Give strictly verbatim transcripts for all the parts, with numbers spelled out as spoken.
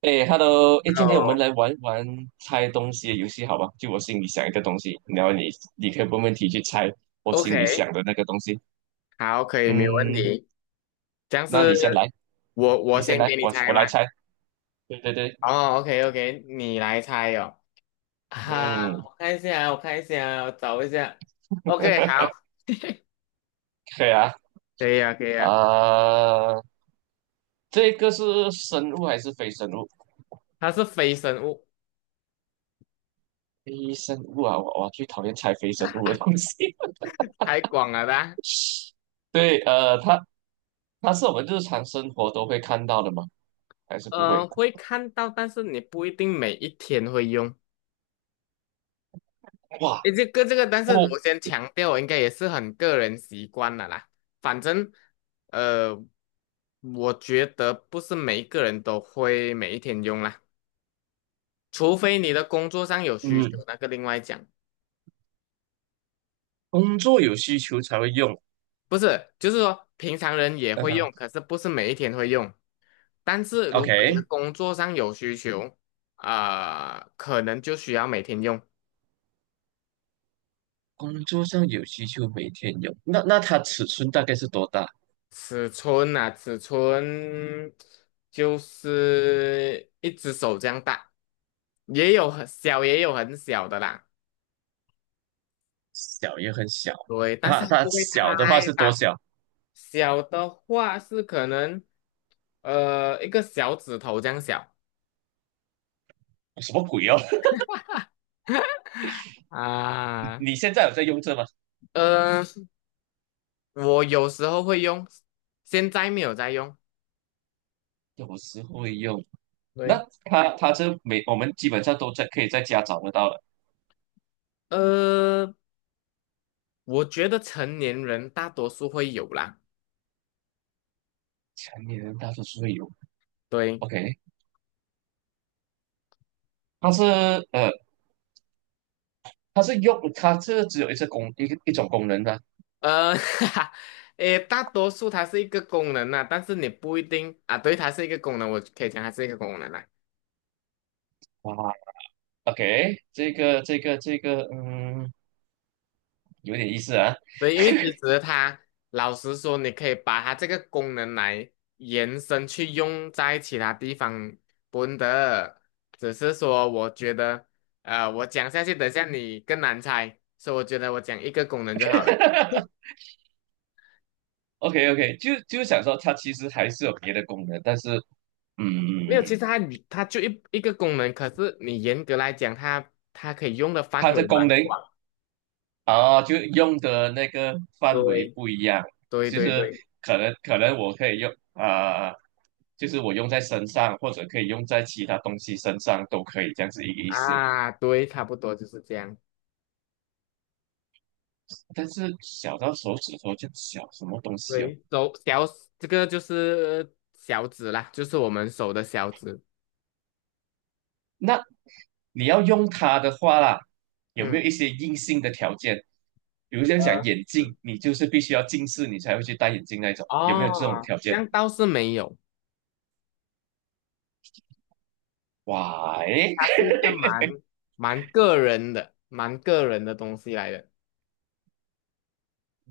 哎，Hello，哎，今天我哦们来玩玩猜东西的游戏，好吧？就我心里想一个东西，然后你你可以问问题去猜我心里，OK，想的那个东西。好，可以，没有问嗯，题。这样那你是先来，我我你先先来，给你我猜我吗？来猜。对对对，哦，OK OK，你来猜哦。嗯，啊，我看一下，我看一下，我找一下。OK，好，可以啊。可以啊，可以啊。啊、这个是生物还是非生物？它是非生物，非生物啊，我我最讨厌猜非生物的东西。太广了啦。对，呃，它它是我们日常生活都会看到的吗？还是不会？呃，会看到，但是你不一定每一天会用。哇，诶，这个这个，但是不，我先强调，应该也是很个人习惯了啦。反正，呃，我觉得不是每一个人都会每一天用啦。除非你的工作上有需求，嗯，那个另外讲。工作有需求才会用。不是，就是说平常人也会嗯。用，可是不是每一天会用。但是如果你的 OK，工作上有需求，啊、可能就需要每天用。工作上有需求，每天有。那那它尺寸大概是多大？尺寸啊，尺寸就是一只手这样大，也有很小，也有很小的啦。小也很小。对，但它是它它不会小的话太是多大。小？小的话是可能，呃，一个小指头这样小。什么鬼哦？啊，你现在有在用这吗？呃，我有时候会用，现在没有在用。有时会用。那对，它它这每我们基本上都在可以在家找得到了，呃，我觉得成年人大多数会有啦。成年人大多数会有。对，OK，它是呃它是用它这只有一次功一个一种功能的。呃，哈哈，诶，大多数它是一个功能啦，但是你不一定啊。对，它是一个功能，我可以讲它是一个功能啦。哇，OK，这个这个这个嗯有点意思啊。对，因为其实它老实说，你可以把它这个功能来延伸去用在其他地方，不的。只是说，我觉得，呃，我讲下去，等下你更难猜，所以我觉得我讲一个功能就好了。OK OK，就就想说它其实还是有别的功能，但是嗯，没有，其实它它就一一个功能，可是你严格来讲，它它可以用的范它的围功蛮能广。啊，就用的那个范围对，不一样，对就对是对，可能可能我可以用啊、就是我用在身上，或者可以用在其他东西身上都可以，这样子一个意思。啊，对，差不多就是这样。但是小到手指头就小，什么东西哦？对，手小，这个就是小指啦，就是我们手的小指。那你要用它的话啦，有嗯。没有一些硬性的条件？比如像讲呃眼镜，嗯你就是必须要近视，你才会去戴眼镜那种，有没有这种哦，条这件？样倒是没有，w h 它 y 是一个蛮蛮个人的、蛮个人的东西来的，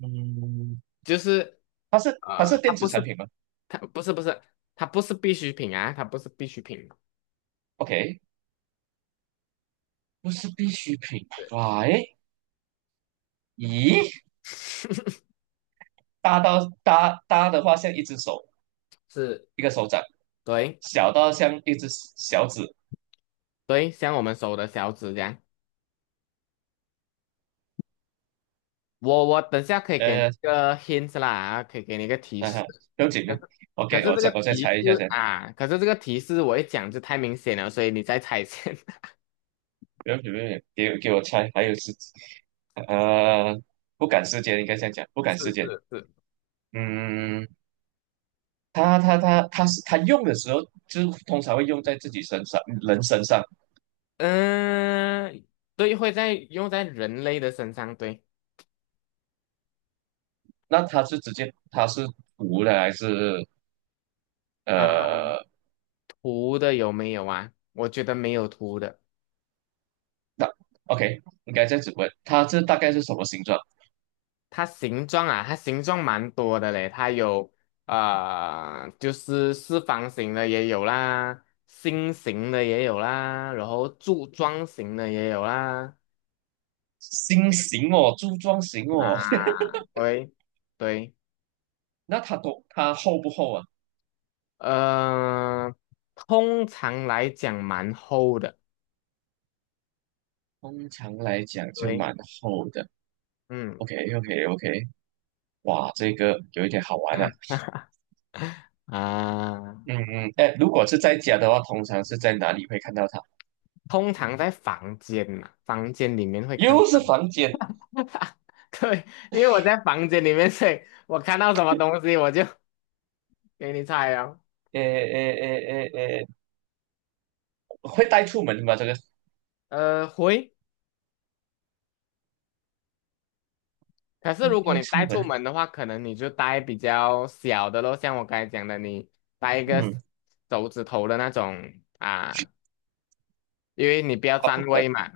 嗯，就是。它是它是呃，它电子不产是品吗它不是不是它不是必需品啊，它不是必需品，？OK，不是必需品。对，Why？咦，大到大大的话像一只手，是，一个手掌，对小到像一只小指，对，像我们手的小指这样，我我等下可以给你一呃，个 hint 啦，啊可以给你一个提嗯、示，啊，不用紧可的。是可是 OK，我这再个我再提猜示一下先。啊，可是这个提示我一讲就太明显了，所以你在猜先，是不要不便给给我猜，还有是，呃，不赶时间，应该这样讲，不赶是时间。是。嗯，他他他他是他用的时候，就通常会用在自己身上，人身上。嗯，对，会在用在人类的身上，对。那他是直接他是涂的还是啊，呃？图的有没有啊？我觉得没有图的。那 OK，应该这样子问，他这大概是什么形状？它形状啊，它形状蛮多的嘞，它有啊，就是四方形的也有啦，心形的也有啦，然后柱状形的也有啦，心形哦，柱状形哦。啊，喂，对，那它多它厚不厚啊？呃，通常来讲蛮厚的，通常来讲就对，蛮厚的。嗯 OK OK OK，哇，这个有一点好玩啊。啊。嗯嗯，哎，如果是在家的话，通常是在哪里会看到它？通常在房间嘛，房间里面会看又是到。房间，对，因为我在房间里面，所以我看到什么东西我就给你猜哦。哎哎哎哎哎，会带出门吗？这个呃，会。可是会如果带你出带门？出门的话，可能你就带比较小的咯，像我刚才讲的，你带一个嗯，手指头的那种啊，因为你不要啊，不占可位嘛。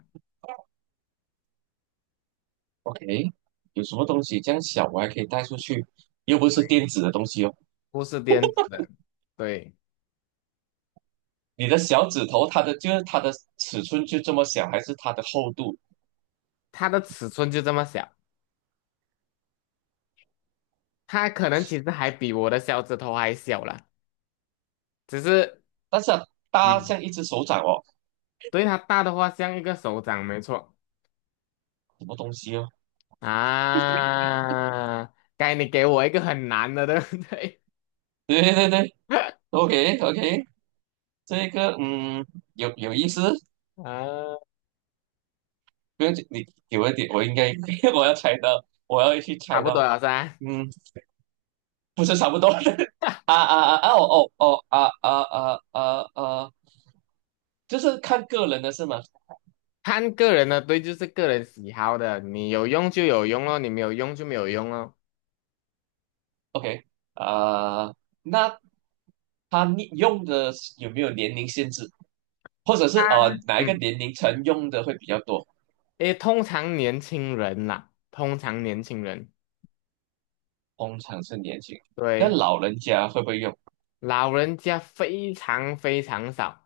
，OK，有什么东西这样小我还可以带出去？又不是对，电子的东西哦。不是电子的，对，你的小指头，它的就是它的尺寸就这么小，还是它的厚度？它的尺寸就这么小，它可能其实还比我的小指头还小了，只是。但是啊大嗯。像一只手掌哦，对，它大的话像一个手掌，没错什么东西哦？啊。该你给我一个很难的，对不对？对对对，OK OK，这个嗯，有有意思，啊，不用紧，你给我一点，我应该 我要猜到，我要去差猜不多到，了噻。嗯，不是差不多的 啊啊啊啊哦哦哦啊啊啊啊啊，就是看个人的是吗看个人的，对，就是个人喜好的，你有用就有用咯，你没有用就没有用咯。？OK 啊、那他你用的有没有年龄限制，或者是啊，呃哪一个嗯，年龄层用的会比较多？诶，通常年轻人啦，通常年轻人，通常是年轻，但对，老人家会不会用？老人家非常非常少，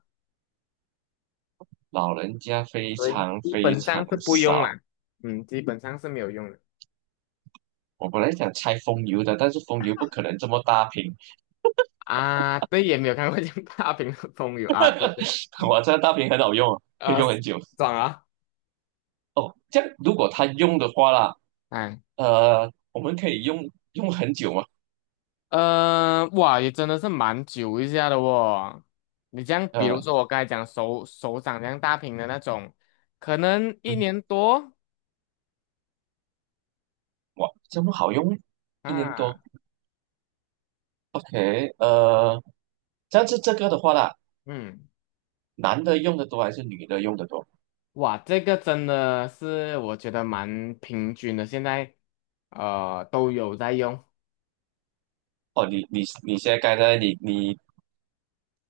老人家非对，常基非本常上是不用少。啦，嗯，基本上是没有用的。我本来想拆风油的，但是风油不可能这么大瓶。啊，对，也没有看过 像大屏的风友啊，对对，这站大屏很好用啊，可以呃，用很久。爽啊，哦，这样如果他用的话啦，哎，呃，我们可以用用很久嘛？呃，哇，也真的是蛮久一下的哦。你这样，比如呃，说我刚才讲手手掌这样大屏的那种，可能一嗯，年多哇，这么好用，一年多。啊，OK，呃，这样子这个的话啦，嗯，男的用的多还是女的用的多？哇，这个真的是我觉得蛮平均的，现在呃都有在用哦，你你你现在刚才你你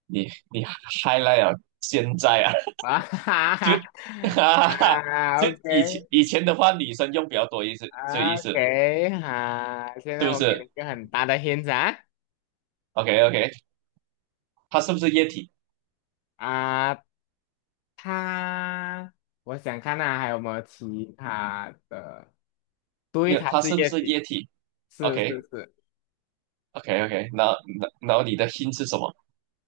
你你 highlight 啊，现在啊，啊，哈哈 就 哈 哈哈哈，啊就以前，OK。以前的话，女生用比较多意思，这意思 OK，好，现是在不我给是你一个很大的 hint 啊。？OK OK，它是不是液体？啊，它，我想看啊，还有没有其他的？没对，有，它它是是不液是体，液体是是？OK 是 OK OK，然后然后你的心是什么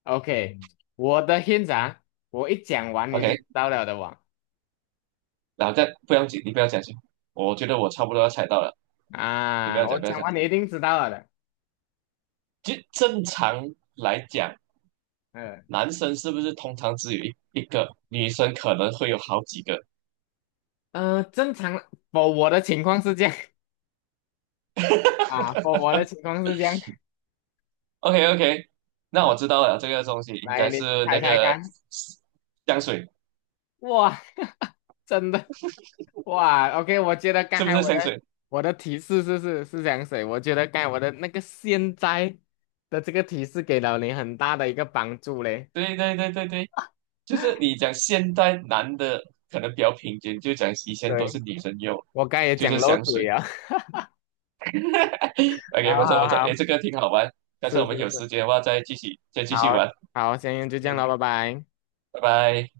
，OK，嗯，我的 hint 啊，我一讲完你就知？OK，道了的哇。然后再不要紧，你不要讲先，我觉得我差不多要猜到了，你不要啊，我讲不要讲讲，完你一定知道了的。就正常来讲，嗯男生是不是通常只有一一个，女生可能会有好几个呃，正常 f 我的情况是这样 啊 f 我的情况是这样？OK OK，那我啊。知道了，这个东西应来，该你是猜那猜个看。香水，哇，真的。哇，OK，我觉得刚是不才是我的香水？我的提示是是是这样子，我觉得刚才我的那个现在的这个提示给了你很大的一个帮助嘞。对对对对对，就是 你讲现在男的可能比较平均，就讲以前都是对，女生用，我刚才也就讲是漏香嘴水。啊。好 OK，不错好不错，诶，好，这个挺好玩，但是是我们是有是，时间的话再继续再继续好玩。好，先就这样了，嗯，拜拜。拜拜。